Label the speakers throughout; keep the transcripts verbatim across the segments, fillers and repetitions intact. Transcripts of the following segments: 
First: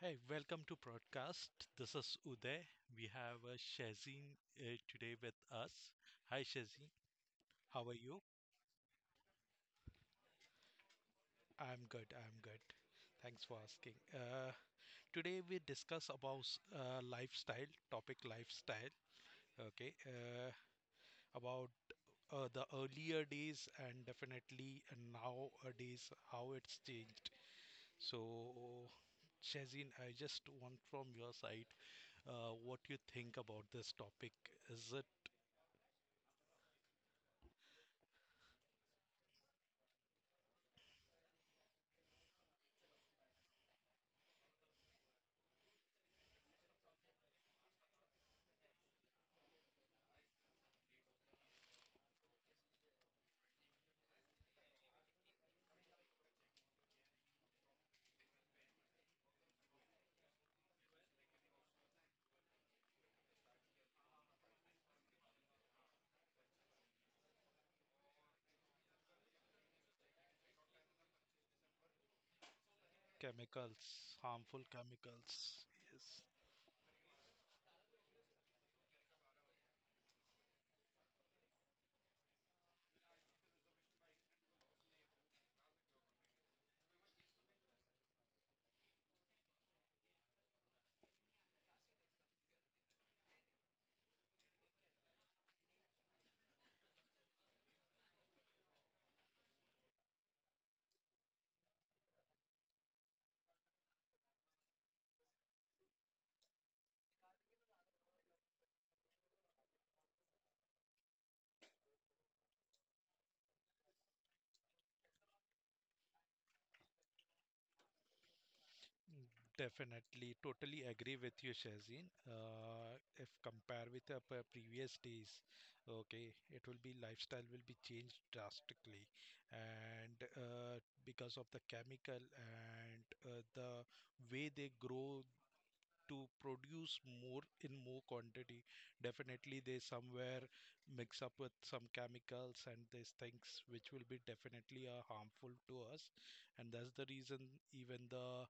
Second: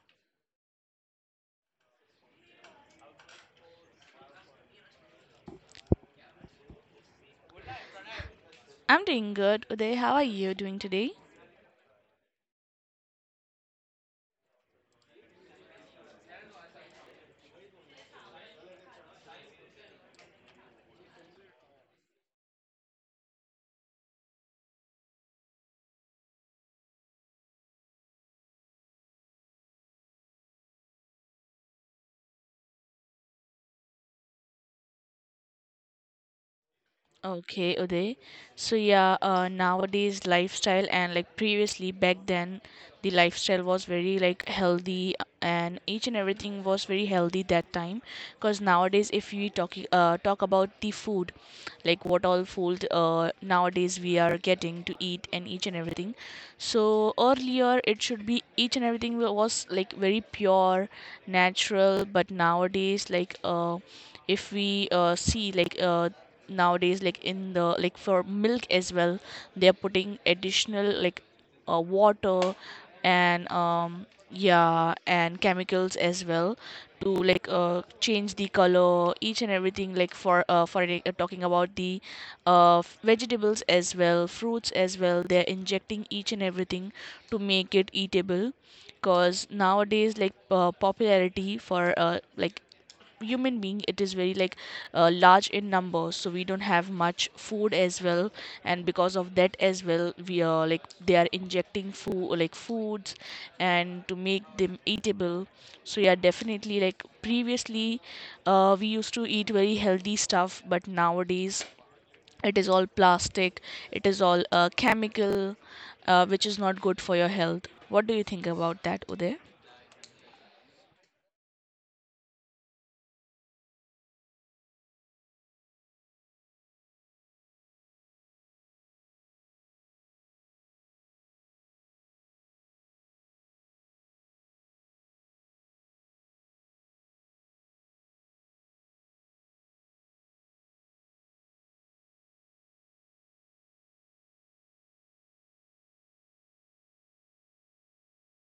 Speaker 1: Hey, welcome to broadcast. This is Uday. We have uh, Shazin uh, today with us. Hi, Shazin. How are you?
Speaker 2: I'm doing good, Uday. How are you doing today?
Speaker 1: I'm good. I'm good. Thanks for asking. Uh, today we discuss about uh, lifestyle topic, lifestyle. Okay, uh, about uh, the earlier days and definitely nowadays how it's changed. So, Shazin, I just want from your side uh, what you think about this topic. Is it.
Speaker 2: Okay, Uday. So yeah, uh, nowadays lifestyle and like previously back then, the lifestyle was very like healthy, and each and everything was very healthy that time. Because nowadays, if we talk uh, talk about the food, like what all food uh, nowadays we are getting to eat and each and everything, so earlier it should be each and everything wa- was like very pure natural. But nowadays like uh, if we uh, see like uh, nowadays like in the like for milk as well, they are putting additional like uh, water and um
Speaker 1: Chemicals, harmful
Speaker 2: yeah, and
Speaker 1: chemicals.
Speaker 2: chemicals
Speaker 1: Yes,
Speaker 2: as well to like uh, change the color each and everything, like for uh, for the- uh, talking about the uh, f- vegetables as well, fruits as well, they're injecting each and everything to make it eatable. Because nowadays like uh, popularity for uh, like human being, it is very like uh, large in numbers, so we don't have much food as well, and because of that as well we are like they are injecting food like foods and to make them eatable. So yeah, definitely like previously uh, we used to eat very healthy stuff, but nowadays it is all plastic, it is all uh, chemical, uh, which is not good for your health. What do you think about that,
Speaker 1: definitely. Totally agree with you, Shazin. Uh, if compare with the pre- previous days, okay, it will be lifestyle will be changed drastically, and uh, because of the chemical and uh, the way they grow to produce more in more quantity. Definitely, they somewhere mix up with some chemicals and these things, which will be definitely uh, harmful to us. And that's the reason even the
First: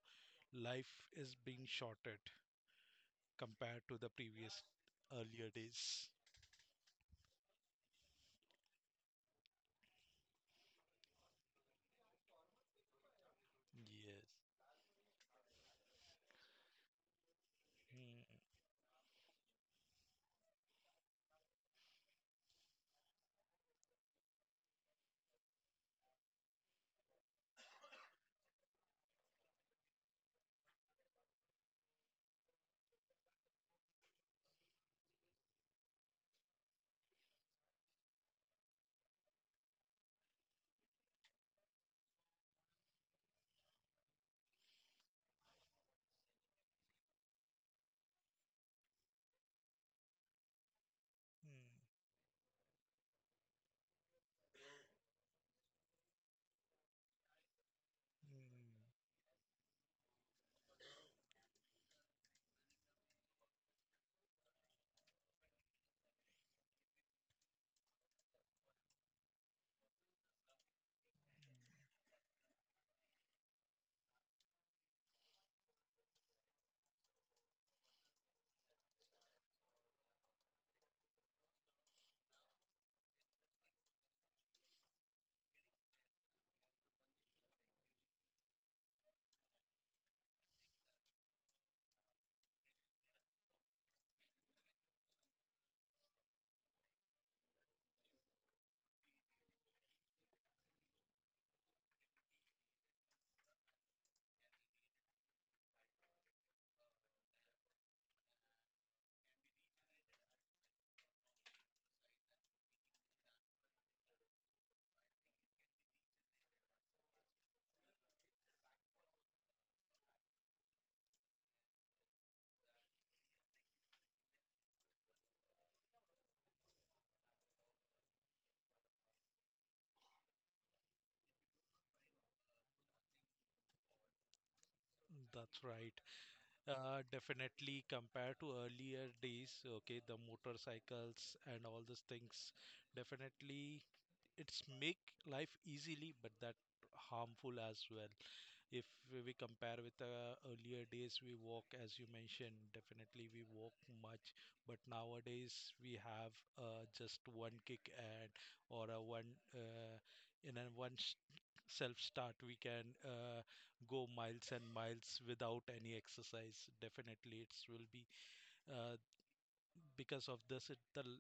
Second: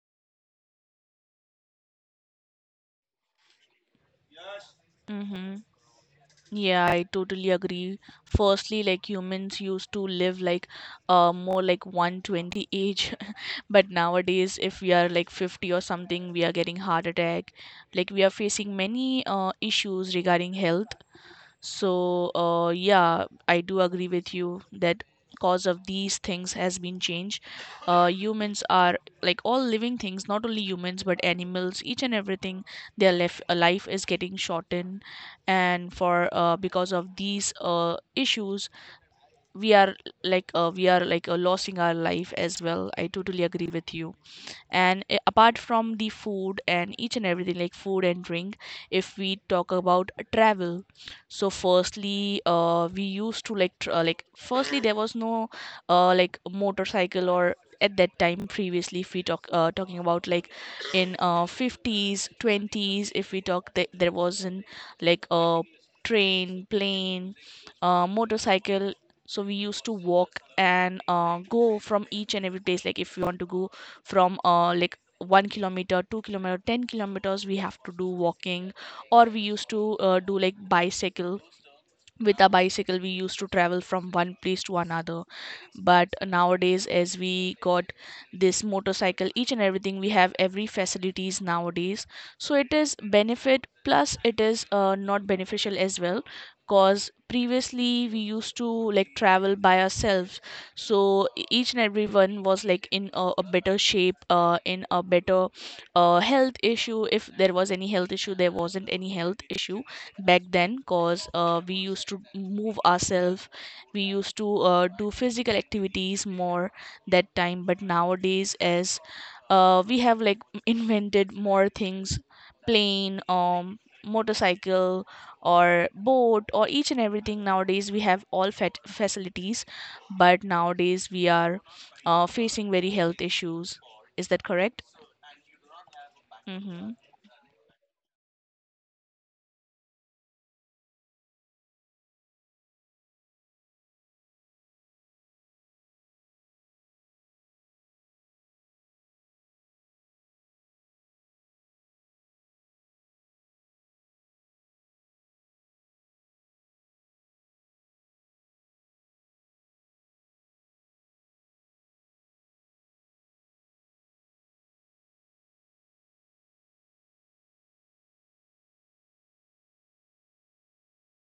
Speaker 1: life is being shorted compared to the previous earlier
Speaker 2: Uday?
Speaker 1: days.
Speaker 2: Yeah, I totally agree. Firstly, like humans used to live like uh more like one hundred twenty age, but
Speaker 1: Yes.
Speaker 2: nowadays if we are like fifty or something, we are getting heart attack. Like
Speaker 1: Mm,
Speaker 2: we are facing many uh issues regarding health. So, uh, yeah, I do agree with you that cause of these things has been changed. Uh, humans are like all living things, not only humans but animals, each and everything. Their life, uh, life is getting shortened, and for uh, because of these uh, issues, we are like uh, we are like uh, losing our life as well. I totally agree with you. And uh, apart from the food and each and everything, like food and drink, if we talk about travel, so
Speaker 1: mm,
Speaker 2: firstly uh, we used to like tr- uh, like firstly there was no uh, like motorcycle. Or at that time previously, if we talk uh, talking about like in uh, fifties, twenties, if we talk th- there wasn't like a train, plane, uh, motorcycle. So we used to walk and uh, go from each and every place, like if we want to go from uh, like one kilometer, two kilometer, ten kilometers we have to do walking, or we used to uh, do like bicycle. With a bicycle we used to travel from one place to another, but nowadays as we got this motorcycle each and everything, we have every facilities nowadays. So it is benefit plus it is uh, not beneficial as well, cause previously we used to like travel by ourselves. So e- each and everyone was like in a, a better shape, uh, in a better uh, health issue. If there was any health issue, there wasn't any health issue back then, because uh, we used to move ourselves, we used to uh, do physical activities more that time. But nowadays as uh, we have like invented more things, plane, um motorcycle, or boat, or each and everything. Nowadays we have all fat facilities, but nowadays we are uh, facing very health issues. Is that correct?
Speaker 1: mm. That's right.
Speaker 2: Mm-hmm.
Speaker 1: Uh, definitely compared to earlier days, okay, the motorcycles and all these things, definitely it's make life easily but that harmful as well. If we compare with uh, earlier days, we walk as you mentioned. Definitely we walk much. But nowadays we have uh, just one kick and or a one uh, in a one s- self start we can uh, go miles and miles without any exercise. Definitely it's will be uh, because of this it the l-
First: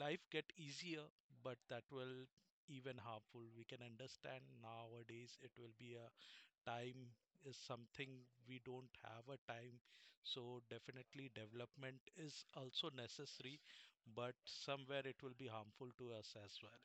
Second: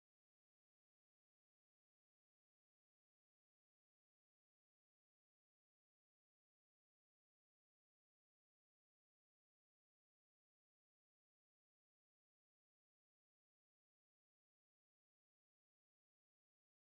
Speaker 1: life get easier but that will even harmful. We can understand nowadays it will be a time is something we don't have a time. So definitely development is also necessary but somewhere it will be harmful to us as well.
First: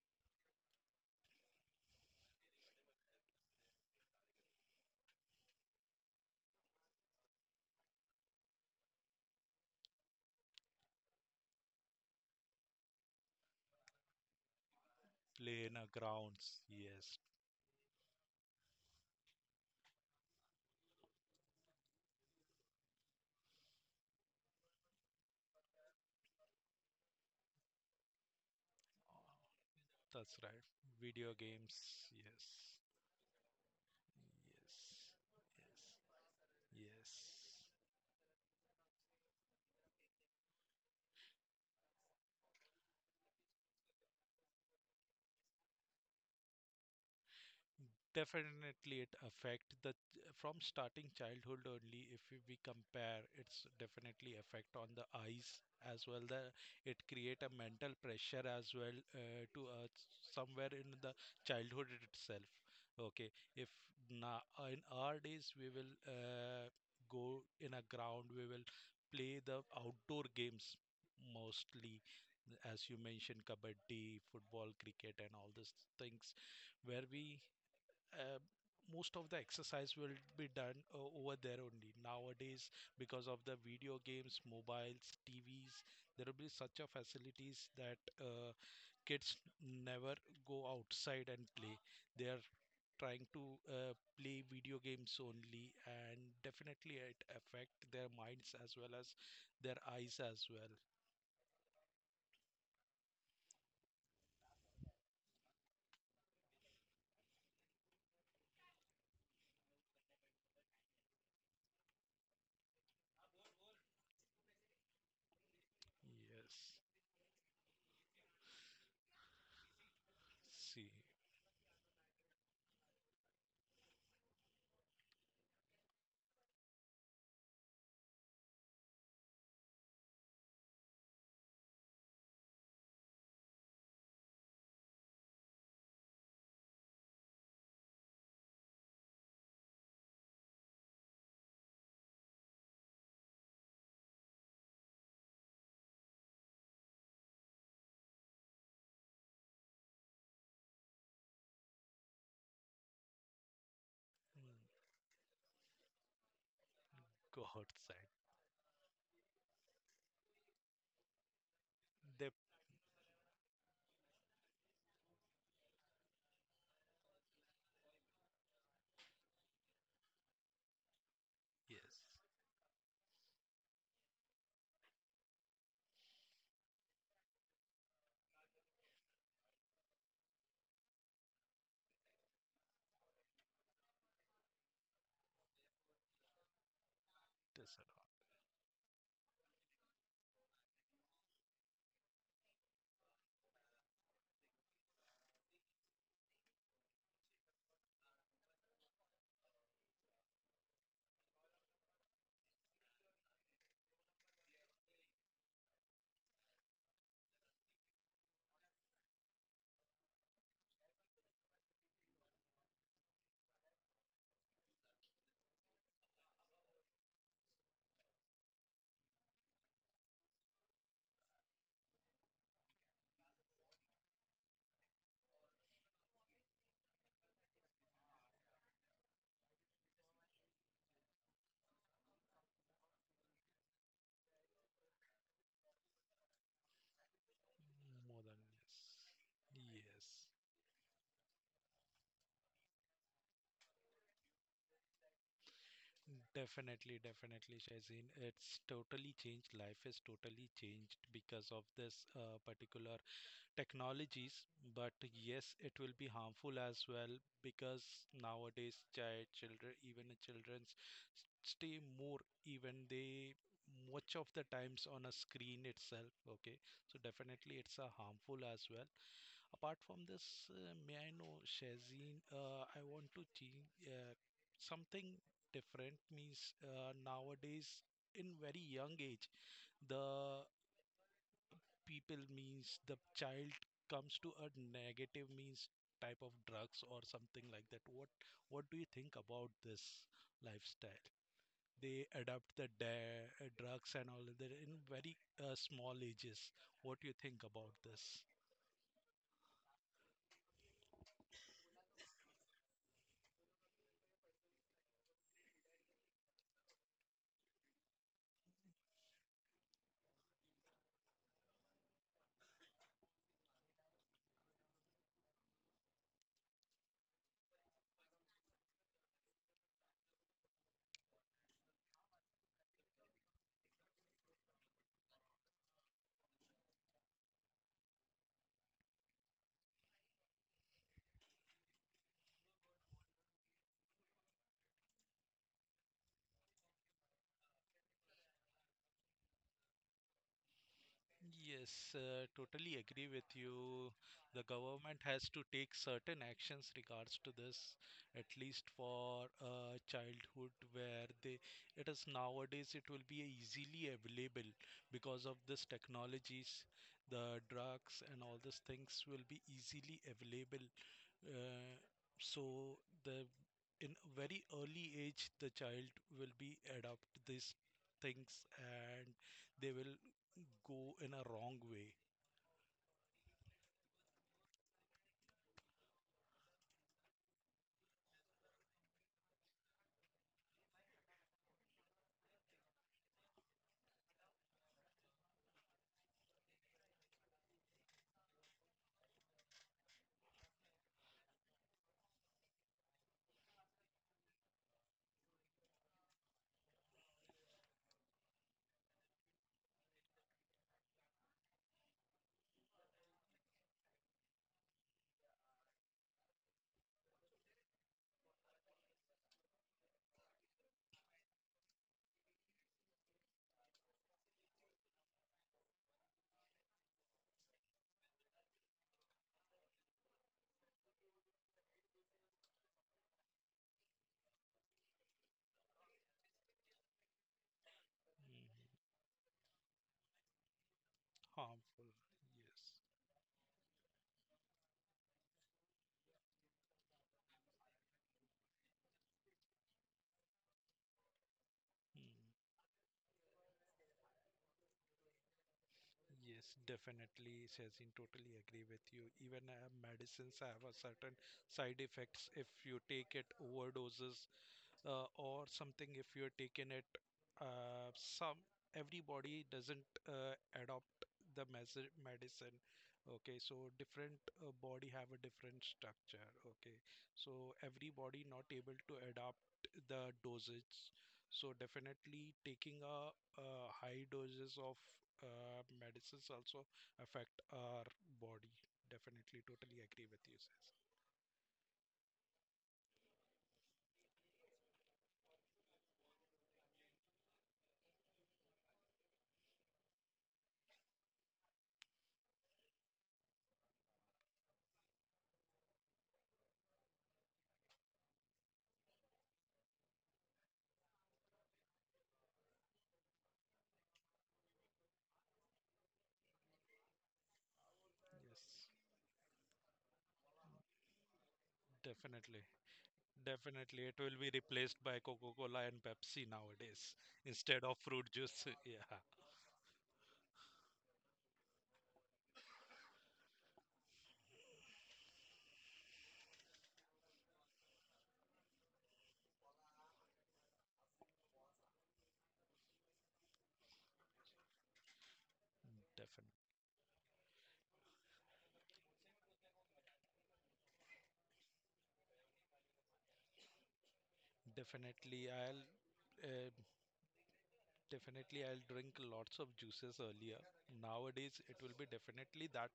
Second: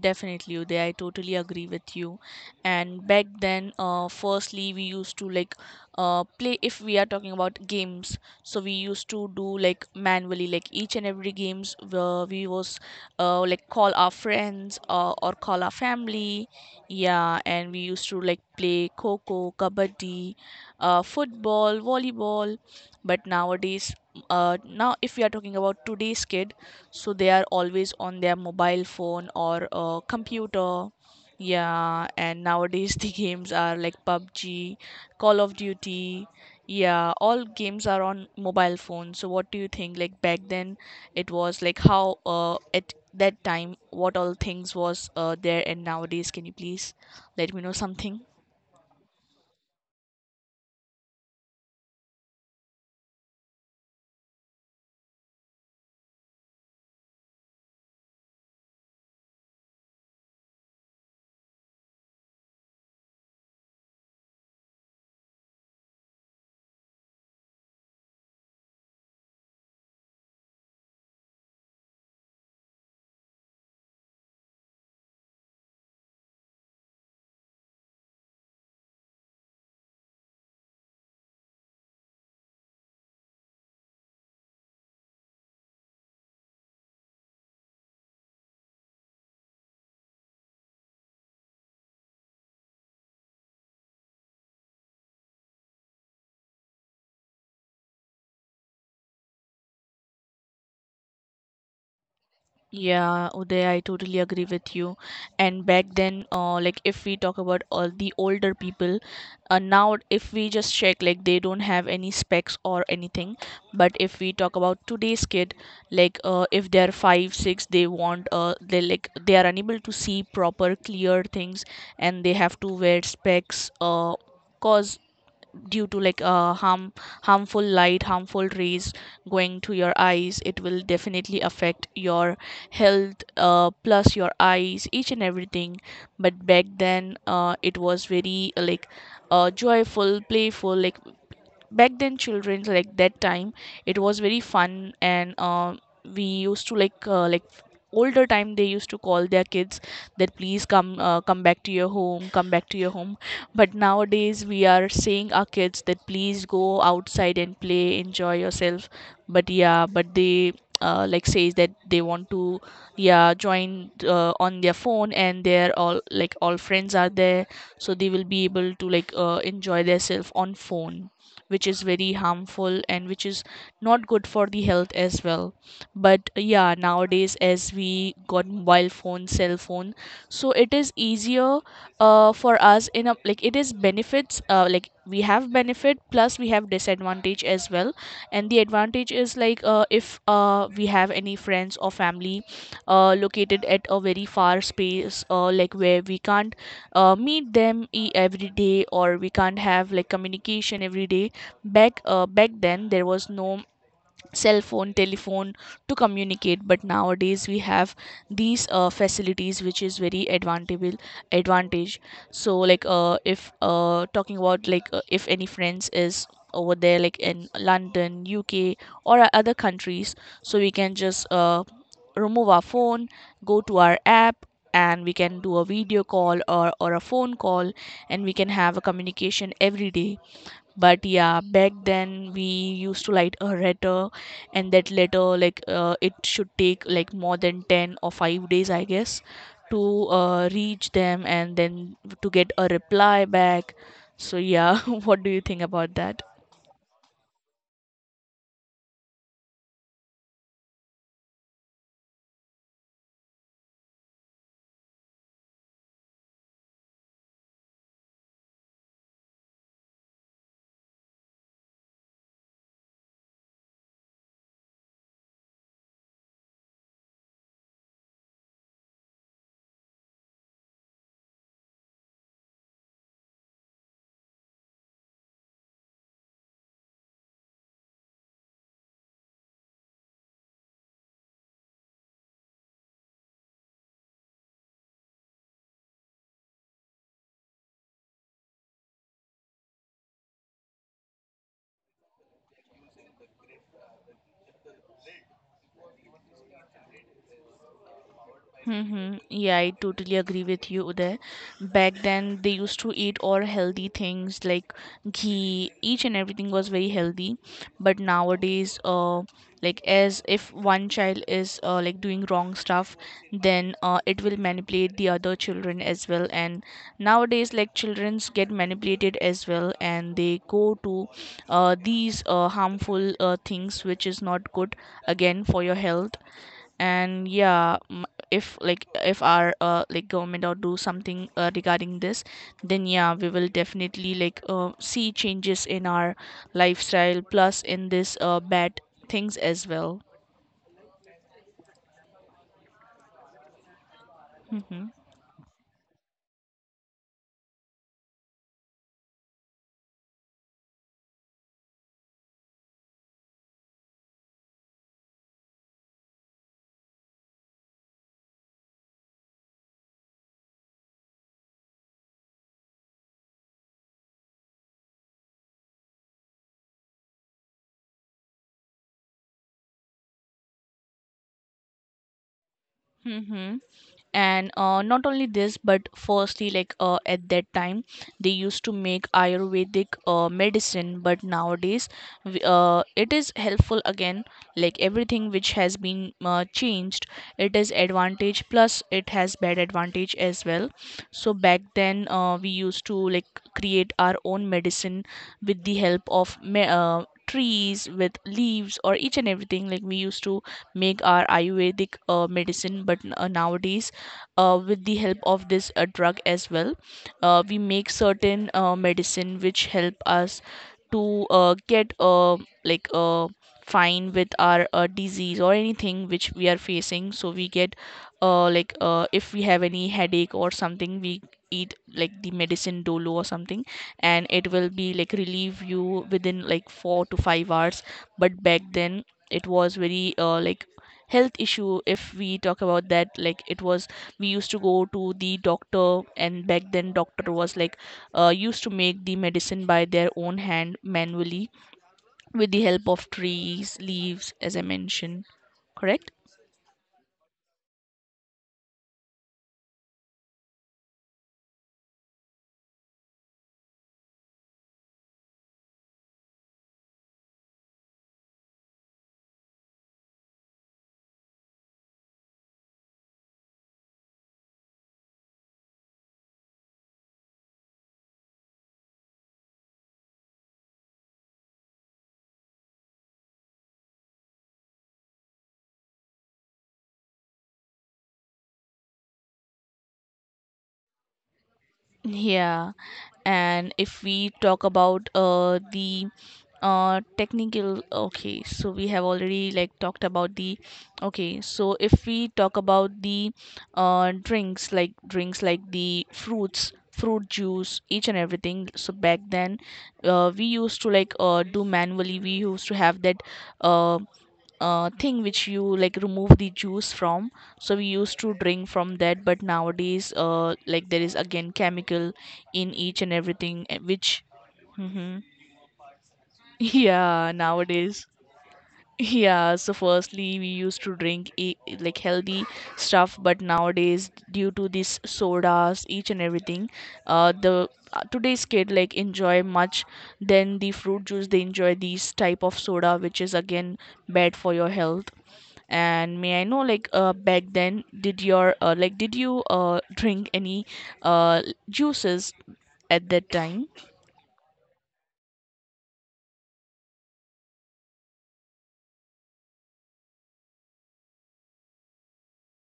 Speaker 2: Definitely, Uday. I totally agree with you. And back then, uh, firstly, we used to like uh, play, if we are talking about games. So we used to do like manually, like each and every games, where we was uh, like call our friends uh, or call
Speaker 1: Play
Speaker 2: our
Speaker 1: in a
Speaker 2: family.
Speaker 1: grounds. Yes,
Speaker 2: Yeah, and we used to like play coco, kabaddi, uh, football, volleyball. But nowadays, uh, now if we are talking about today's kid, so they are always on their mobile phone or uh,
Speaker 1: that's right.
Speaker 2: computer.
Speaker 1: Video
Speaker 2: Yeah,
Speaker 1: games.
Speaker 2: and
Speaker 1: Yes,
Speaker 2: nowadays the games are like PUBG,
Speaker 1: yes.
Speaker 2: Call of Duty.
Speaker 1: Yes,
Speaker 2: Yeah, all
Speaker 1: yes.
Speaker 2: games are on mobile phone. So what do you think, like back then it was like how, uh, at that time what all things was uh, there, and nowadays? Can you please let me know something?
Speaker 1: Definitely, it affect the from starting childhood only. If we we compare, it's definitely affect on the eyes as well. The it create a mental pressure as well uh, to uh, somewhere in the childhood itself. Okay, if now in our days we will uh, go in a ground, we will play the outdoor games mostly, as you mentioned, kabaddi, football, cricket, and all these things where we uh, most of the exercise will be done uh, over there only. Nowadays, because of the video games, mobiles, T Vs, there will be such a facilities that uh, kids never go outside and play. They are trying to uh, play video games only, and definitely it affect their minds as well as their eyes as well.
Speaker 2: Yeah, Uday, I totally agree with you. And back then, uh, like if we talk about all the older people, uh, now if we just check, like they don't have any specs or anything. But if we talk about today's kid, like uh, if
Speaker 1: Yes,
Speaker 2: they're five, six, they want, uh, they like they are unable to see proper,
Speaker 1: see.
Speaker 2: clear things, and they have to wear specs, uh, cause due to like uh, harm harmful light, harmful rays going to your eyes, it will definitely affect your health, uh, plus your eyes, each and everything. But back then uh, it was very uh, like uh, joyful, playful. Like back then children, like that time it was very fun. And um, we used to like uh, like older time, they used to call their kids that please come, uh, come back to your home come back to your home. But nowadays we
Speaker 1: Mm.
Speaker 2: are saying our kids that please go outside
Speaker 1: Go
Speaker 2: and
Speaker 1: outside.
Speaker 2: play, enjoy yourself. But yeah, but they uh, like says that they
Speaker 1: They.
Speaker 2: want to yeah join uh, on their phone, and they're all like all friends are there, so they will be able to like uh, enjoy themselves on phone, which is
Speaker 1: Yes,
Speaker 2: very harmful and which is not good for the health as well. But yeah, nowadays as we got mobile phone, cell phone, so it is easier uh, for us, in a like it is benefits, uh, like we have benefit plus we have disadvantage as
Speaker 1: that's all.
Speaker 2: well. And the advantage is like, uh, if uh, we have any friends or family uh, located at a very far space, uh, like where we can't uh, meet them e- every day, or we can't have like communication every day. Back uh, back then there was no cell phone, telephone to communicate, but nowadays we have these uh, facilities, which is very advantageable advantage. So like uh, if uh, talking about like uh, if any friends is over there like in London, U K or o- other countries, so we can just uh, remove our phone, go to our app, and we can do a video call or, or a phone call, and we can have a communication every day. But yeah, back then we used to write a letter, and that letter like uh, it should take like more than ten or
Speaker 1: Modern,
Speaker 2: five days, I
Speaker 1: yes.
Speaker 2: guess, to
Speaker 1: Yes.
Speaker 2: uh, reach them, and then to get a reply back. So yeah, what do you think about that?
Speaker 1: Definitely, definitely, Shazin. It's totally changed. Life is totally changed because of this uh, particular technologies. But yes, it will be harmful as well because nowadays child, children, even the children's stay more, even they much of the times on a screen itself. Okay, so definitely it's a harmful as well. Apart from this, uh, may I know, Shazin, uh, I want to change uh, something different means uh, nowadays in very young age, the people means the child comes to a negative means type of drugs or something like that. What what do you think about this lifestyle? They adopt the da- uh, drugs and all of that in very uh, small ages. What do you think about this?
Speaker 2: Mm-hmm. Yeah, I totally agree with you there. Back then, they used to eat all healthy things like ghee. Each and everything was very healthy. But nowadays, uh, like as if one child is uh, like doing wrong stuff, then uh, it will manipulate the other children as well. And nowadays, like childrens get manipulated as well, and they go to uh, these uh, harmful uh, things, which is not good again for your health. And yeah, m- if like if our uh, like government or do something uh, regarding this, then yeah, we will definitely like uh, see changes in our lifestyle plus in this uh, bad things as well.
Speaker 1: Yes, uh, totally agree with you. The
Speaker 2: Mm-hmm.
Speaker 1: government has to take certain actions regards to this, at least for uh, childhood, where they it is nowadays it will be easily available because of this technologies, the drugs and all these things will be easily available uh, so the in a very early age, the child will be adopt these things and they will go in a wrong way.
Speaker 2: Mm-hmm. And uh, not only this, but firstly like uh, at that time they used to make ayurvedic uh, medicine. But nowadays w- uh, it is helpful again, like everything which has been uh, changed, it is advantage plus it has bad advantage as well. So back then uh, we used to like create our own medicine with the help of me- uh, trees, with leaves or each and everything, like we used to make our ayurvedic uh, medicine. But n- uh, nowadays uh, with the help of this uh, drug as well, uh, we make certain uh, medicine which help us to uh, get uh, like uh, fine with our uh, disease or anything which we are facing. So we get uh, like uh, if we have any headache or something, we eat like the medicine dolo or something, and it will be like relieve you within like four to five hours. But
Speaker 1: Mhm.
Speaker 2: back then it was very uh, like health issue
Speaker 1: Harmful.
Speaker 2: if we talk
Speaker 1: Yes.
Speaker 2: about that, like it was, we used to go to the doctor. And back then doctor was like uh, used to make the medicine by their own hand manually,
Speaker 1: Mm.
Speaker 2: with the help of trees, leaves, as I mentioned. Correct?
Speaker 1: Yes, definitely, Shazin, totally agree with you. Even uh, medicines have a certain side effects if you take it overdoses uh, or something if you're taking it uh, some everybody doesn't uh, adopt the mes- medicine. Okay, so different uh, body have a different structure. Okay, so everybody not able to adopt the dosage. So definitely taking a, uh high doses of uh, medicines also affect our body. Definitely totally agree with you, sis.
Speaker 2: Yeah, and if we talk about uh the uh technical, okay, so we have already like talked about the, okay, so if we talk about the uh drinks, like drinks like the fruits, fruit juice, each and everything. So back then, uh we used to like uh do manually. We used to have that uh uh, thing which you like remove the juice from, so we used to
Speaker 1: Yes,
Speaker 2: drink from that. But nowadays, uh, like, there is again chemical
Speaker 1: definitely.
Speaker 2: in each and everything,
Speaker 1: Definitely,
Speaker 2: eh,
Speaker 1: it will be
Speaker 2: which
Speaker 1: replaced by
Speaker 2: hmm
Speaker 1: Coca-Cola and Pepsi nowadays
Speaker 2: yeah,
Speaker 1: instead of fruit
Speaker 2: nowadays.
Speaker 1: juice. Yeah,
Speaker 2: Yeah, so firstly we used to drink e- like healthy stuff, but nowadays due to these sodas each and everything, uh, the uh, today's kid like enjoy much than the fruit juice. They enjoy these type of soda which is again bad for your health.
Speaker 1: definitely.
Speaker 2: And may I know, like, uh, back then, did your uh, like, did you uh drink any uh juices at that time?
Speaker 1: Definitely, I'll uh, definitely I'll drink lots of juices earlier. Nowadays, it will be definitely that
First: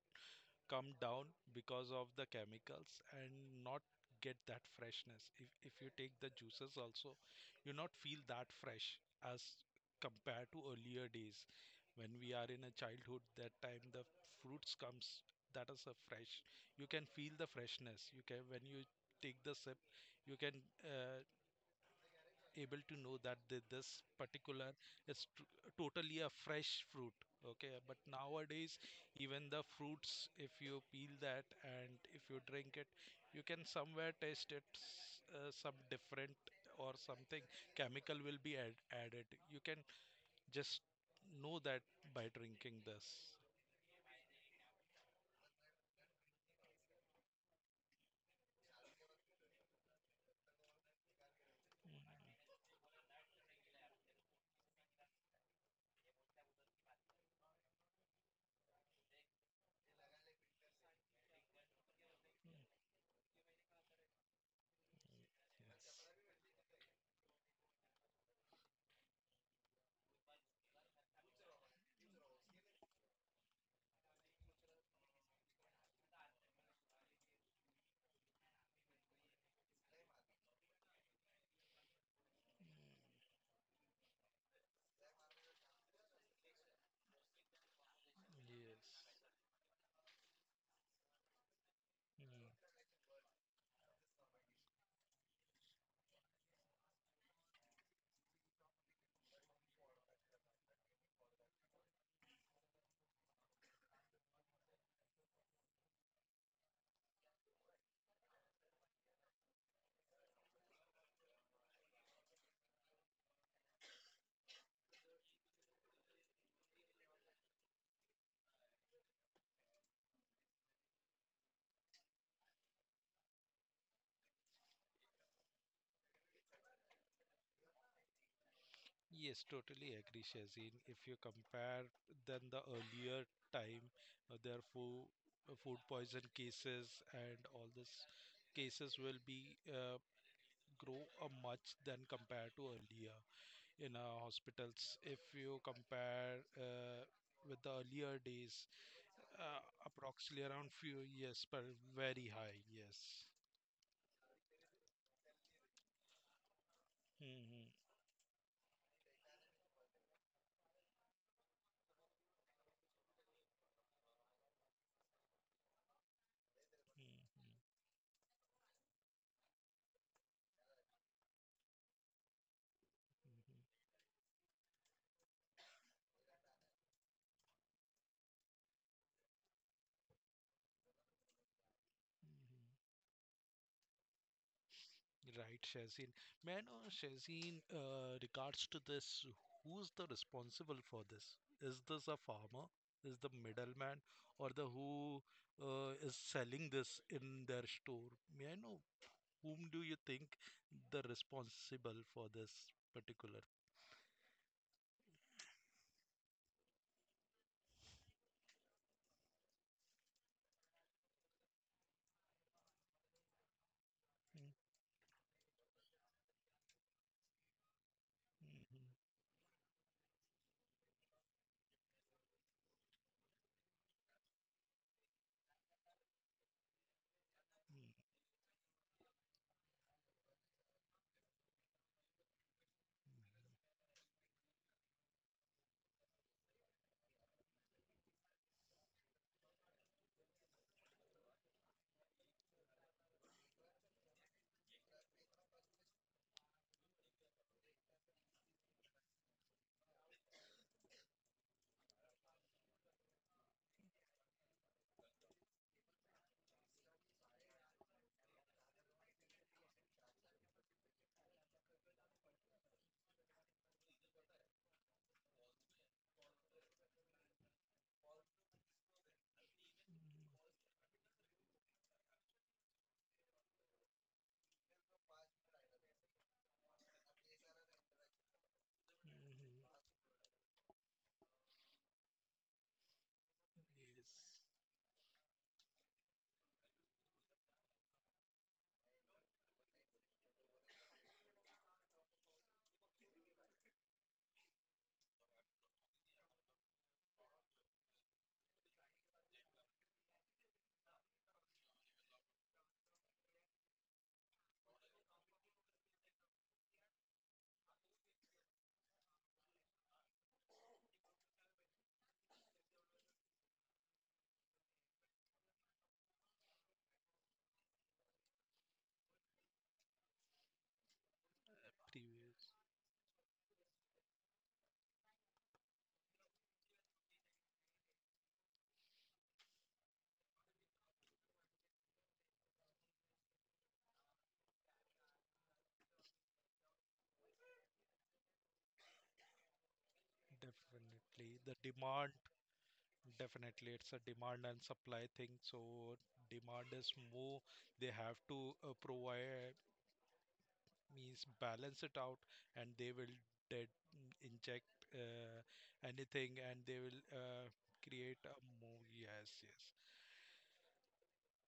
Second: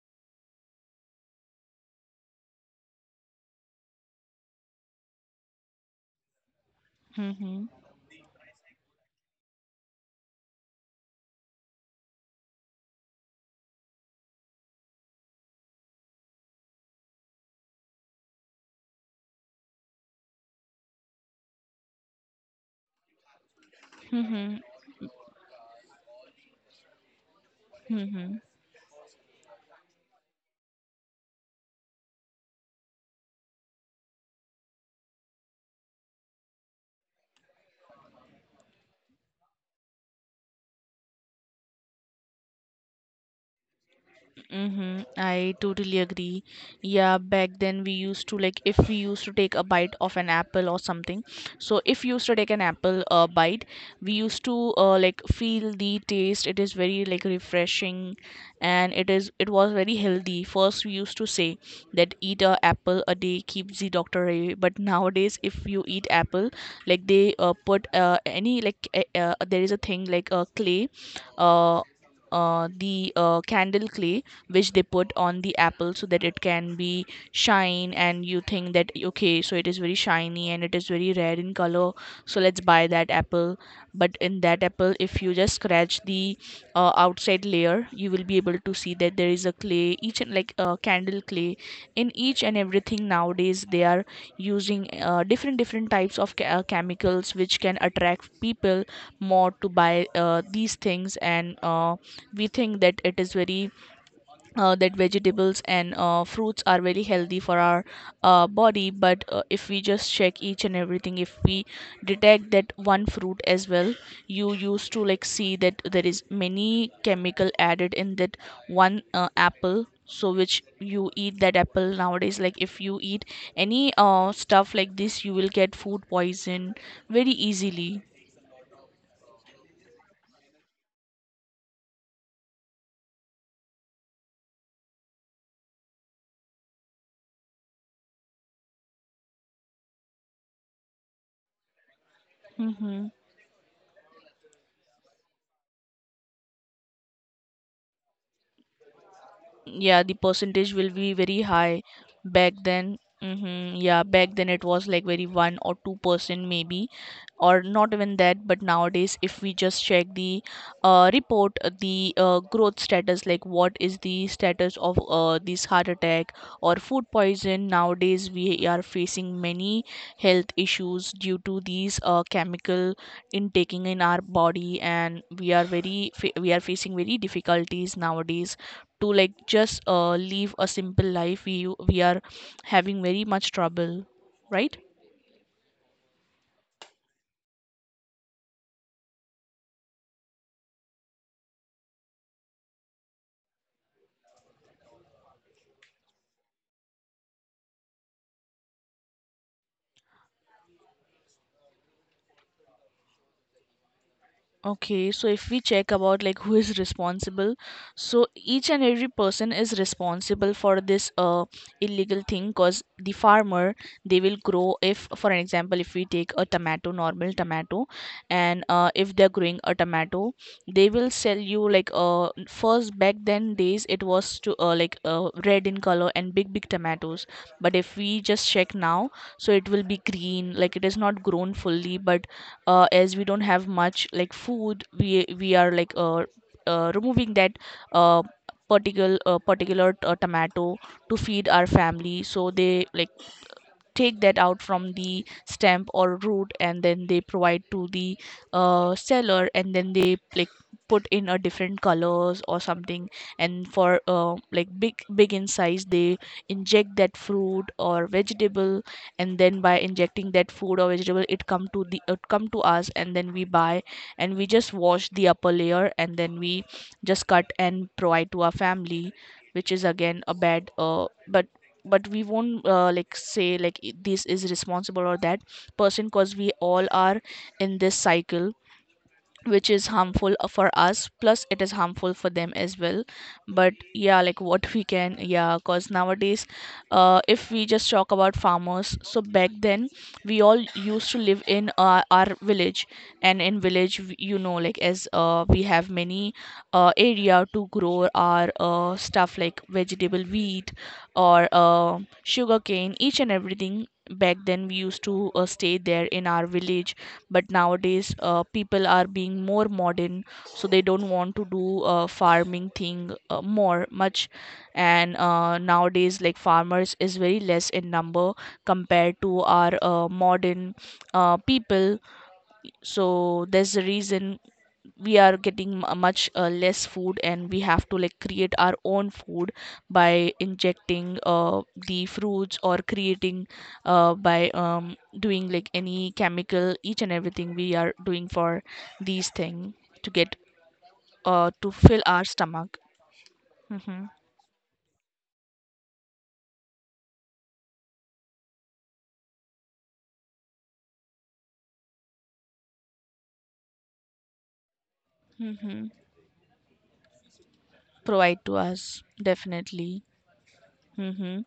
Speaker 1: come down because of the chemicals and not get that freshness. If, if you take the juices also,
Speaker 2: Mm-hmm.
Speaker 1: you not feel that fresh as compared to earlier days when we are in a childhood that time the fruits comes that is a fresh you can feel the freshness you can when you take the sip you can uh, able to know that th- this
Speaker 2: Mm-hmm.
Speaker 1: particular is tr- totally a fresh fruit. Okay, but
Speaker 2: Mm-hmm.
Speaker 1: nowadays, even the fruits, if you peel that and if you drink it, you can somewhere taste it s- uh, some different or something chemical will be add, added. You can just know that by drinking this.
Speaker 2: Mm-hmm. I totally agree. Yeah, back then we used to like, if we used to take a bite of an apple or something. So if you used to take an apple uh, bite, we used to uh, like feel the taste. It is very like refreshing, and it is it was very healthy. First, we used to say that eat a apple a day keeps the doctor away. But nowadays, if you eat apple, like they uh, put uh, any like uh, uh, there is a thing like a clay, uh, uh, the uh, candle clay which they put on the apple so that it can be shine, and you think that, okay, so it is very shiny and it is very rare in color, so let's buy that apple. But in that apple, if you just scratch the uh, outside layer, you will be able to see
Speaker 1: Yes.
Speaker 2: that there is a clay, each and like a candle clay in each and
Speaker 1: Yes.
Speaker 2: everything. Nowadays they are using uh, different different types of ca- uh, chemicals which can attract people more to buy uh, these things. And uh, we think that it is very uh, that vegetables and uh, fruits are very healthy for our uh, body. But uh, if we just check each and everything, if we detect that one fruit as well, you used to like see that there is many chemical added in that one uh, apple. So which you eat that apple nowadays, like if you eat any uh, stuff like this, you will get food poison very easily.
Speaker 1: Yes, totally agree, Shazin. If you compare than the earlier time, uh, their food, food poison cases and all these cases will be uh, grow a much than compared to
Speaker 2: Mm-hmm.
Speaker 1: earlier in our hospitals. If you compare uh, with the earlier days, uh,
Speaker 2: Yeah, the
Speaker 1: approximately around
Speaker 2: percentage will
Speaker 1: few
Speaker 2: be very
Speaker 1: years, but
Speaker 2: high.
Speaker 1: very
Speaker 2: Back
Speaker 1: high. Yes.
Speaker 2: then, mm-hmm, yeah, back then it was like very one or two percent maybe, or
Speaker 1: Hmm.
Speaker 2: not even that. But nowadays if we just check the uh, report, the uh, growth status, like what is the status of uh, this heart attack or
Speaker 1: Hmm,
Speaker 2: food
Speaker 1: hmm,
Speaker 2: poison, nowadays we are facing many health issues due to these uh, chemical
Speaker 1: hmm,
Speaker 2: intaking in our body, and we are very fa- we are facing very difficulties nowadays to like just uh, live a simple life. We we are
Speaker 1: hmm.
Speaker 2: having very much trouble, right?
Speaker 1: Right, Shazin. Man or Shazin, uh, regards to this, who's the responsible for this? Is this a farmer? Is the middleman or the who uh, is selling this in their store? May I know whom do you think the responsible for this particular?
Speaker 2: Okay, so if we check about like who is responsible, so each and every person is responsible for this uh illegal thing. Because the farmer, they will
Speaker 1: Mm,
Speaker 2: grow if, for an example, if we take a tomato, normal tomato, and uh
Speaker 1: mhm,
Speaker 2: if they're growing a tomato, they will sell you like uh first, back then days, it was to uh, like uh, red in color and big big tomatoes. But if
Speaker 1: mm,
Speaker 2: we just check now, so it will be green, like it is not grown fully. But uh, as we don't have much like food, we we are like uh, uh, removing that uh, particular uh, particular uh, tomato to feed our family. So they like take that out from the stem or root, and then they provide to the uh, seller. And then they like put in a different colors or something, and for uh, like big big in size, they inject that fruit or vegetable. And then by injecting that food or vegetable, it come to the it come to us, and then we buy and we just wash the upper layer, and then we just cut and provide to our family, which is again a bad uh, but but we won't uh, like say like i- this is responsible or that person, because we all are in this cycle
Speaker 1: mhm.
Speaker 2: which is harmful uh, for us, plus it is harmful for them as well. But yeah,
Speaker 1: Yes,
Speaker 2: like what we can, yeah, cause nowadays, uh, if we just talk about farmers, so back then we all used to live in uh, our village. And in village, w- you know, like as uh, we have many uh, area to grow our uh, stuff like vegetable, wheat, or uh, sugarcane, each and everything. Back then we used to uh, stay there in our village, but nowadays uh, people are being more modern, so they don't want to do uh, farming thing uh, more much. And uh, nowadays like farmers is very less in number compared to our uh, modern uh, people.
Speaker 1: previous,
Speaker 2: So there's a reason we are getting mu- much uh, less food, and we have to like create our own food by injecting uh, the fruits, or creating uh, by um, doing like any chemical. Each and everything we are doing for these thing to get
Speaker 1: definitely
Speaker 2: uh,
Speaker 1: the
Speaker 2: to fill
Speaker 1: demand.
Speaker 2: our stomach.
Speaker 1: Definitely, it's a
Speaker 2: Mm-hmm.
Speaker 1: demand and supply thing. So demand is more. They have to uh, provide means balance it out, and they will de inject uh,
Speaker 2: Mm-hmm.
Speaker 1: anything, and they will uh, create a
Speaker 2: Provide to
Speaker 1: more.
Speaker 2: us
Speaker 1: Yes, yes.
Speaker 2: definitely. Mm-hmm.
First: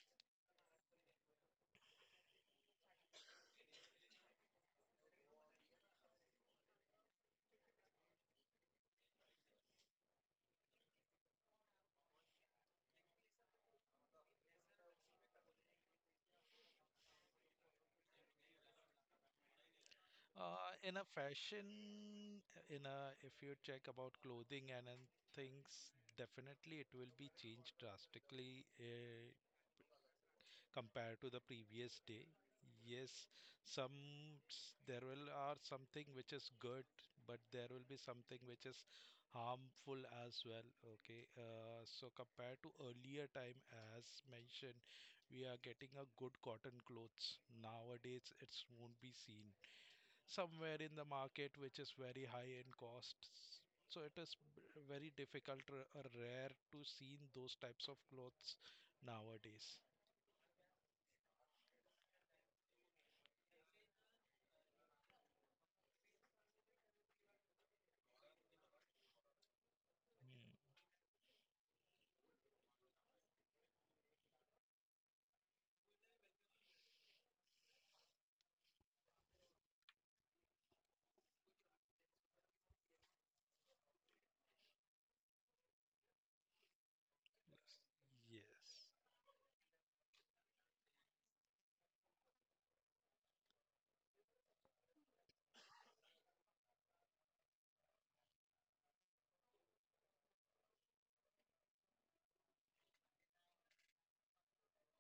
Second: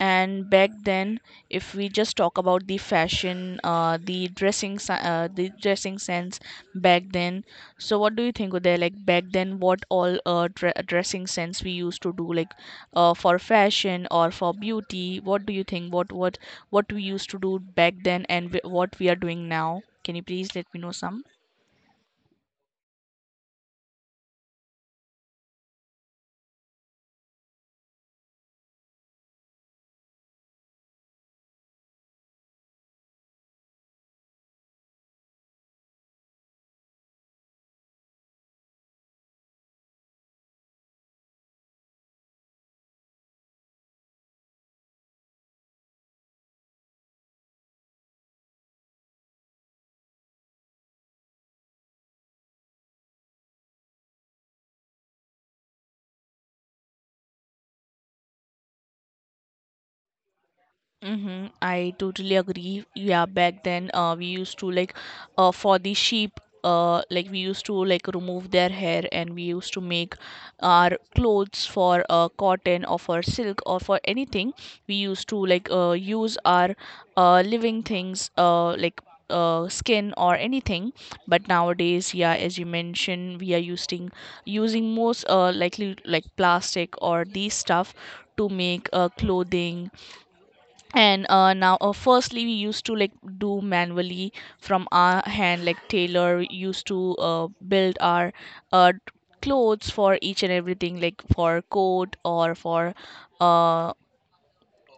Speaker 2: And back then, if we just talk about the fashion, uh, the dressing se- uh, the dressing sense back then, so what do you think, Uday? Like back then, what all uh, dre- dressing sense we used to do, like uh, for fashion or for beauty, what do you think, what what what we used to do back then, and wh- what we are doing now? Can you please let
Speaker 1: Uh,
Speaker 2: me know
Speaker 1: in a
Speaker 2: some?
Speaker 1: fashion, in a if you check about clothing and, and things, definitely it will be changed drastically uh, compared to the previous day. Yes, some s- there will are something which is good, but there will be something which is harmful as well. Okay, uh, so compared to earlier time, as mentioned, we are getting a good cotton clothes. Nowadays, it won't be seen somewhere in the market which is very high in costs. So it is b- very difficult or or rare to see those types of clothes nowadays.
Speaker 2: Mm-hmm. I totally agree. Yeah, back then, uh, we used to like, uh, for the sheep, uh, like we used to like remove their hair, and we used to make
Speaker 1: Hmm.
Speaker 2: our clothes for uh, cotton or for silk or for anything. We used to like uh, use our uh, living things, uh, like uh, skin or anything. But nowadays, yeah, as you mentioned, we are using using most uh, likely like plastic or these stuff to
Speaker 1: Yes,
Speaker 2: make uh, clothing. And uh, now uh, firstly we used to like do manually from our hand, like tailor used to uh, build our uh, clothes for each and everything, like for coat or for uh,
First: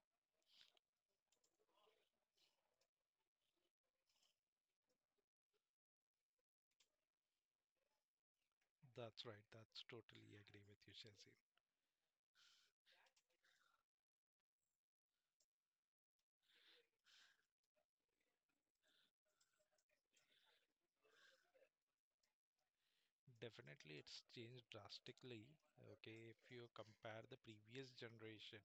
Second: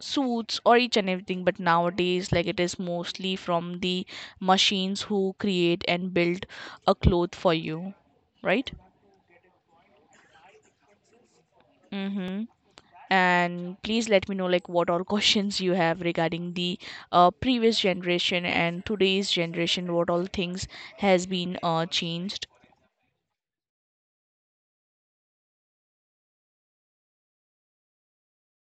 Speaker 2: suits or each and everything. But nowadays like it is mostly from the machines who create and build a cloth for you, right?
Speaker 1: that's right. That's totally agree with you, Shazi.
Speaker 2: Mm-hmm. And please let me know like what all questions you have regarding the uh, previous generation and today's generation, what all things has been uh, changed.
Speaker 1: Definitely, it's changed drastically. Okay, if you compare the previous generation,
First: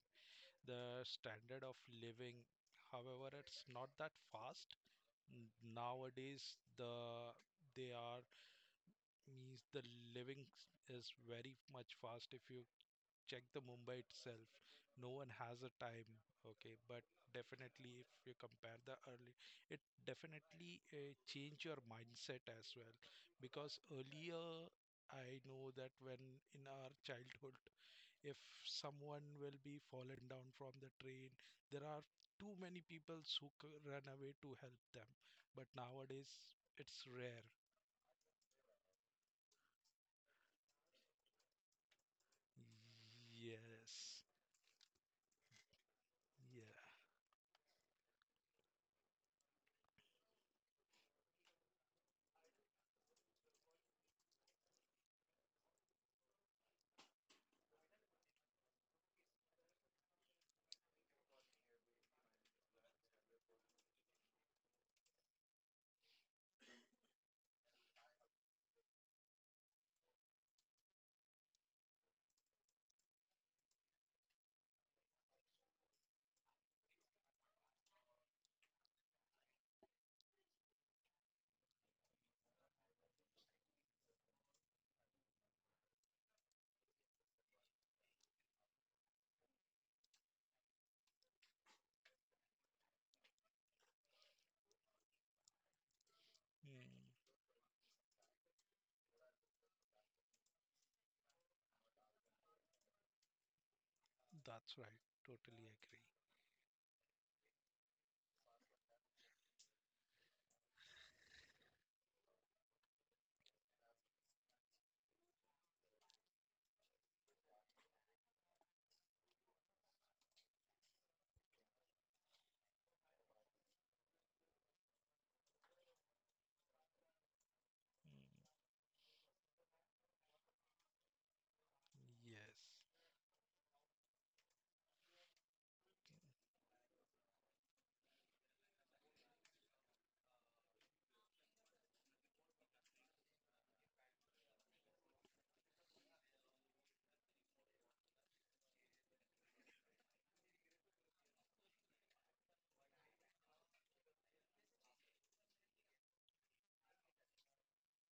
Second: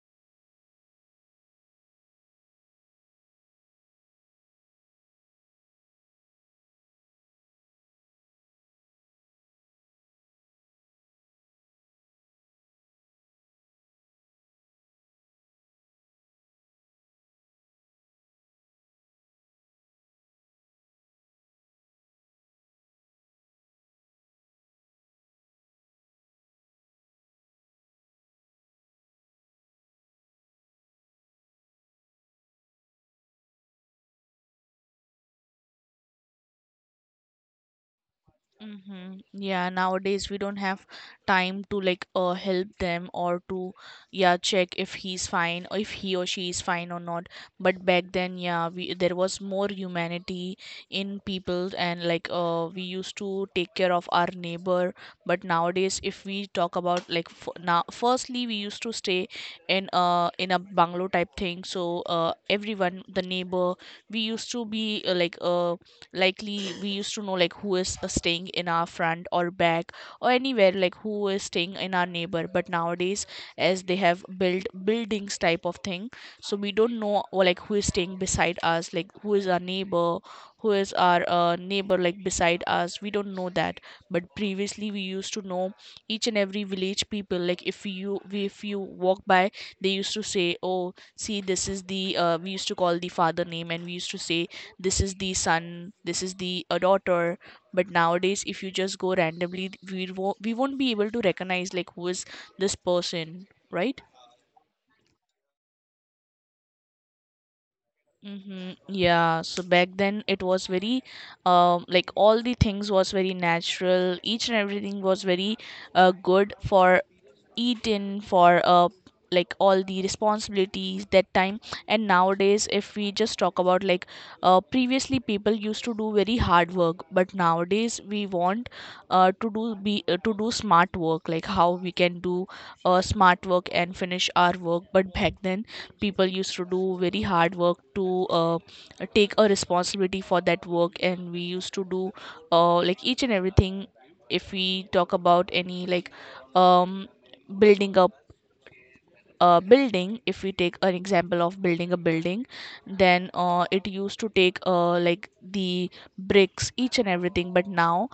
Speaker 1: the standard of living, however, it's not that fast. N- Nowadays, the they are means the living s- is very much fast. If you check the Mumbai itself. No one has a time, okay? But definitely, if you compare the early, it definitely uh, change your mindset as well. Because earlier, I know that when in our childhood, if someone will be fallen down from the train, there are too many people who c- run away to help them. But nowadays, it's rare.
Speaker 2: Mm-hmm. Yeah, nowadays we don't have time to like uh help them or to,
Speaker 1: Yes.
Speaker 2: yeah, check if he's fine, or if he or she
Speaker 1: Yeah.
Speaker 2: is fine or not. But back then, yeah, we there was more humanity in people, and like uh we used to take care of our neighbor. But nowadays, if we talk about like f now, firstly we used to stay in uh in a bungalow type thing. So uh everyone, the neighbor, we used to be uh, like uh likely we used to know like who is uh, staying in our front or back or anywhere, like who is staying in our neighbor. But nowadays, as they have built buildings type of thing, so we don't know or, like, who is staying beside us, like who is our neighbor, who is our uh, neighbor like beside us, we don't know that. But previously we used to know each and every village people. Like if you we- if you walk by, they used to say, oh, see, this is the uh, we used to call the father name, and we used to say this is the son, this is the a
Speaker 1: Mm,
Speaker 2: daughter. But nowadays, if you just go randomly, we won't, we won't be able to recognize like who is this person, right?
Speaker 1: that's right. Totally agree.
Speaker 2: Mm-hmm. Yeah, so back then it was very, um, like, all the things was very natural. Each and everything was very, uh, good for eaten for uh, like all the responsibilities that time. And nowadays if we just talk about like uh, previously people used to do very hard work, but nowadays
Speaker 1: Mm.
Speaker 2: we want uh, to do be uh, to do smart work like how we can do
Speaker 1: Yes,
Speaker 2: uh, smart work and finish our work. But back then people used to do very hard work to uh, take a responsibility for that work, and we used to do uh, like each and everything. If we talk about any like um building up a building, if we take an example of building a building, then uh, it used to take uh, like the bricks, each and everything. But now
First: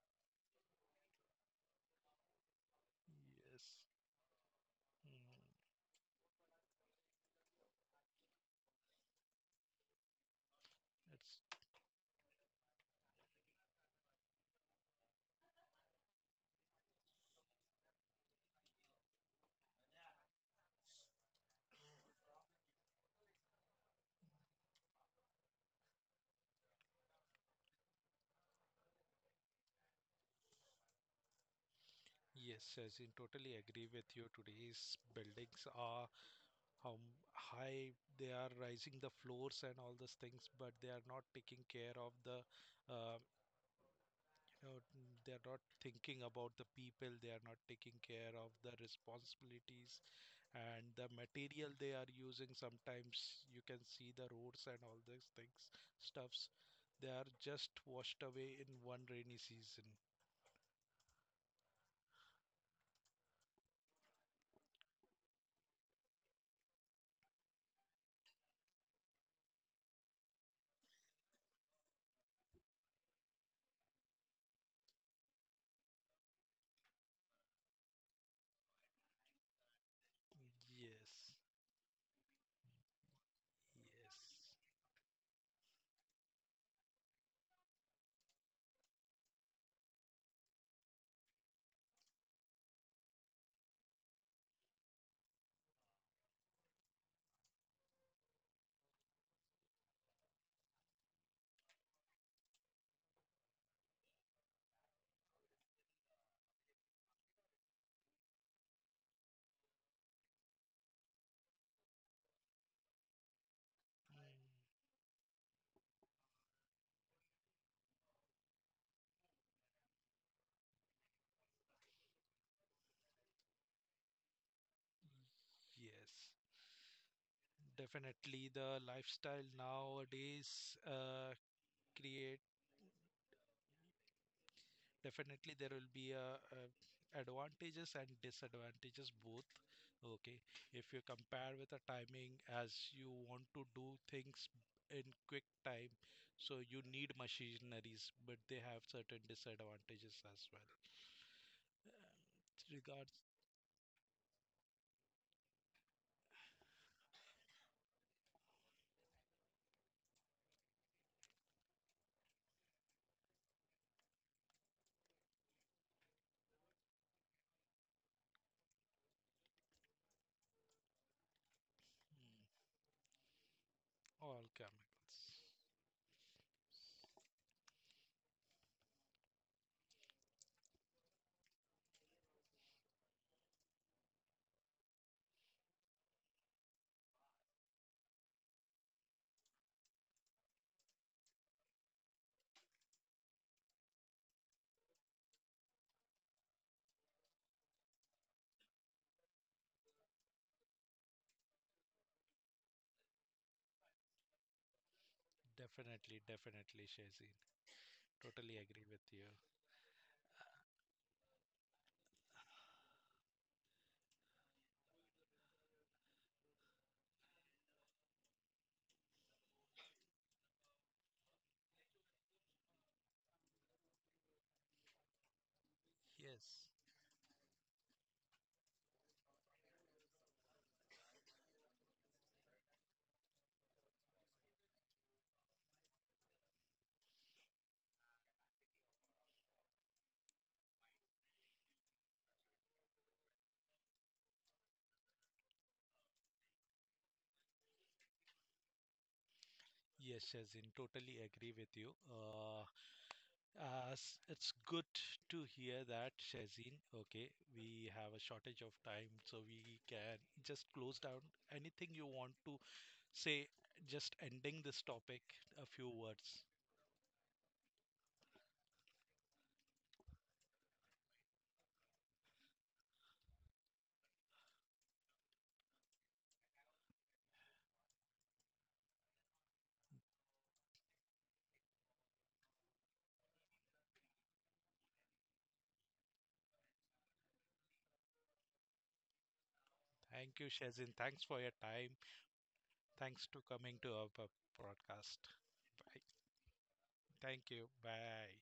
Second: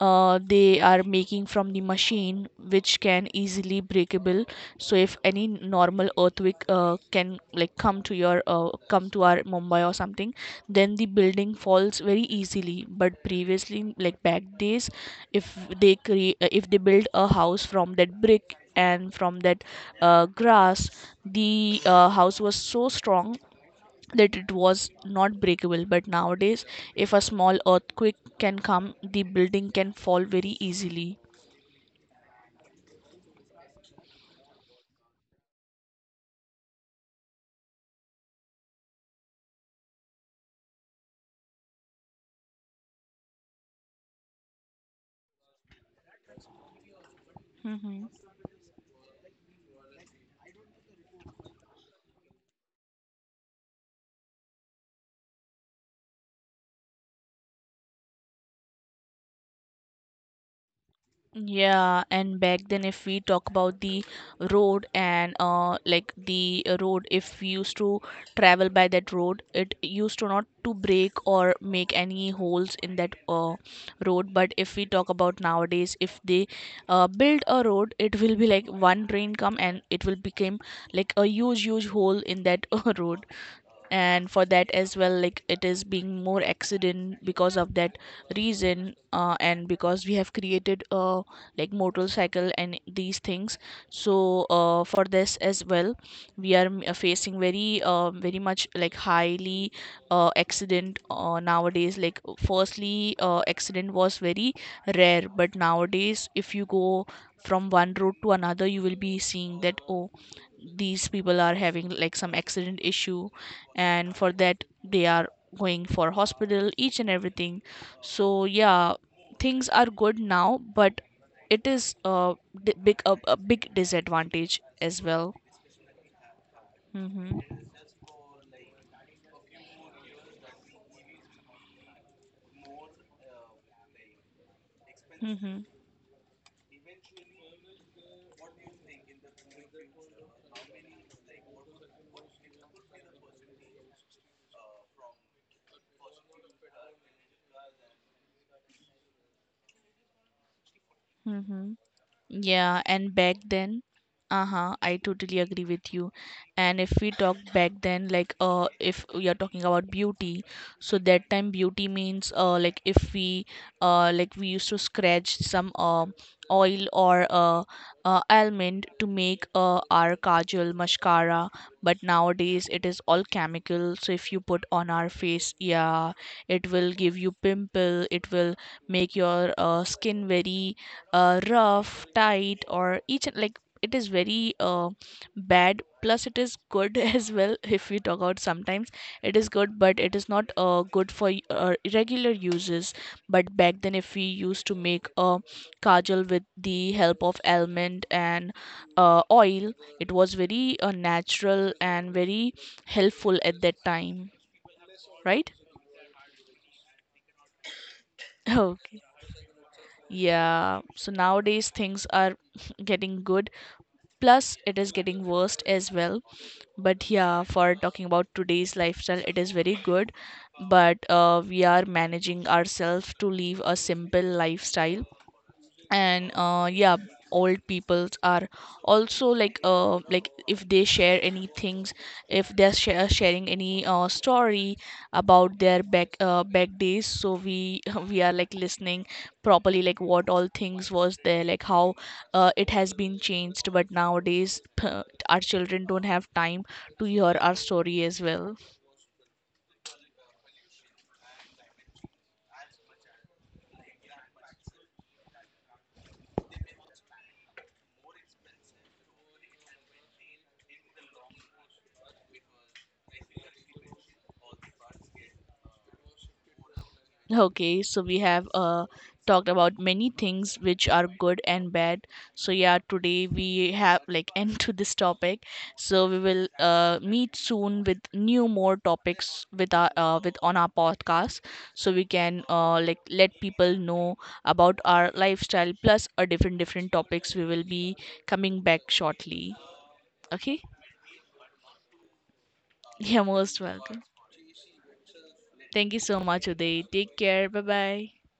Speaker 2: uh, they are making from the machine which can
Speaker 1: yes.
Speaker 2: easily breakable. So if
Speaker 1: Mm.
Speaker 2: any normal earthquake uh, can like come to your uh, come to our Mumbai or something, then the
Speaker 1: It's.
Speaker 2: building falls very easily. But previously, like back days, if they create if they build a house from that brick and from that uh, grass, the uh, house was so strong that it was not breakable. But nowadays, if a small earthquake can come, the building can fall very easily.
Speaker 1: Yes, Sachin, totally agree with you. Today's buildings are how m- high they are rising the floors and all those things, but they are not taking care of the uh, you know, they are not thinking about the people, they are not taking
Speaker 2: Hmm.
Speaker 1: care of the responsibilities and the material they are using sometimes you can see the roads and all these things stuffs they are just washed away in one rainy season.
Speaker 2: Yeah, and back then, if we talk about the road and uh, like the uh, road, if we used to travel by that road, it used to not to break or make any holes in that uh, road. But if we talk about nowadays, if they uh, build a road, it will be like one train come and it will become like a
Speaker 1: Yes,
Speaker 2: huge, huge hole in that uh,
Speaker 1: yes.
Speaker 2: road. And for that as well, like it is being more accident because of that reason, uh, and because we have created uh, like motorcycle and these things. So uh, for this as well we are m- uh, facing very uh, very much like highly uh, accident uh, nowadays. Like firstly uh, accident was very rare, but nowadays if you go from one road to another, you will be seeing that, oh, these people are having like some accident issue, and for
Speaker 1: Mm.
Speaker 2: that they are going for hospital, each and everything. So yeah, things are good now, but it is a d- big a, a big disadvantage as well.
Speaker 1: Yes,
Speaker 2: Mm-hmm.
Speaker 1: definitely. The lifestyle nowadays uh, create definitely
Speaker 2: Mm-hmm.
Speaker 1: there will be a, uh advantages and disadvantages both, okay, if you compare with the timing as you want to do things in quick time, so you need machineries but they have certain disadvantages as well.
Speaker 2: Mm-hmm.
Speaker 1: um,
Speaker 2: Yeah, and
Speaker 1: Regards.
Speaker 2: back then, uh-huh, I totally agree with you. And if we talk back then, like uh, if we are talking about beauty, so that time beauty means uh, like if we uh, like we used to scratch some um oil or uh, uh, almond to make uh, our kajal, mascara, but
Speaker 1: mm,
Speaker 2: nowadays it is all chemical. So if you
Speaker 1: all
Speaker 2: put on our
Speaker 1: chemicals.
Speaker 2: face, yeah, it will give you pimple, it will make your uh, skin very uh, rough, tight, or each and like it is very uh, bad. Plus, it is good as well. If we talk about sometimes, it is good, but it is not uh, good for y- uh, regular uses. But back then, if we used to make a kajal with the help of almond and uh, oil, it was very uh, natural and very helpful at that time, right?
Speaker 1: Definitely, definitely, Shazin, totally agree
Speaker 2: Okay.
Speaker 1: with you.
Speaker 2: Yeah. So nowadays things are getting good, plus it is getting worst as well. But yeah, for talking about today's lifestyle, it is very good, but uh, we are managing ourselves to live a simple lifestyle. And
Speaker 1: Yes.
Speaker 2: uh, yeah, old peoples are also like uh, like if they share any things, if they're share, sharing any uh, story about their back uh back days, so we we are like listening properly, like what all things was there, like how uh, it has been changed. But nowadays our children don't have time to hear our story as well.
Speaker 1: Yes, Shazin, totally agree with you. Uh, Uh, s- it's good to hear that, Shazin. Okay, we have a shortage of time, so we can just close down anything you want to say, just ending this topic, a few words.
Speaker 2: Okay, so we have uh, talked about many things which are good and bad. So yeah, today we have like end to this topic. So we will uh, meet soon with new more topics with our uh, with on our podcast. So we can uh, like let people know about our lifestyle plus a different different topics. We will be coming back shortly.
Speaker 1: Thank you,
Speaker 2: Okay,
Speaker 1: Shazin. Thanks for your time.
Speaker 2: yeah,
Speaker 1: Thanks to
Speaker 2: most
Speaker 1: coming to
Speaker 2: welcome.
Speaker 1: our po- podcast.
Speaker 2: Thank you
Speaker 1: Bye.
Speaker 2: so much, Uday. Take
Speaker 1: Thank
Speaker 2: care. Bye
Speaker 1: you.
Speaker 2: bye.
Speaker 1: Bye.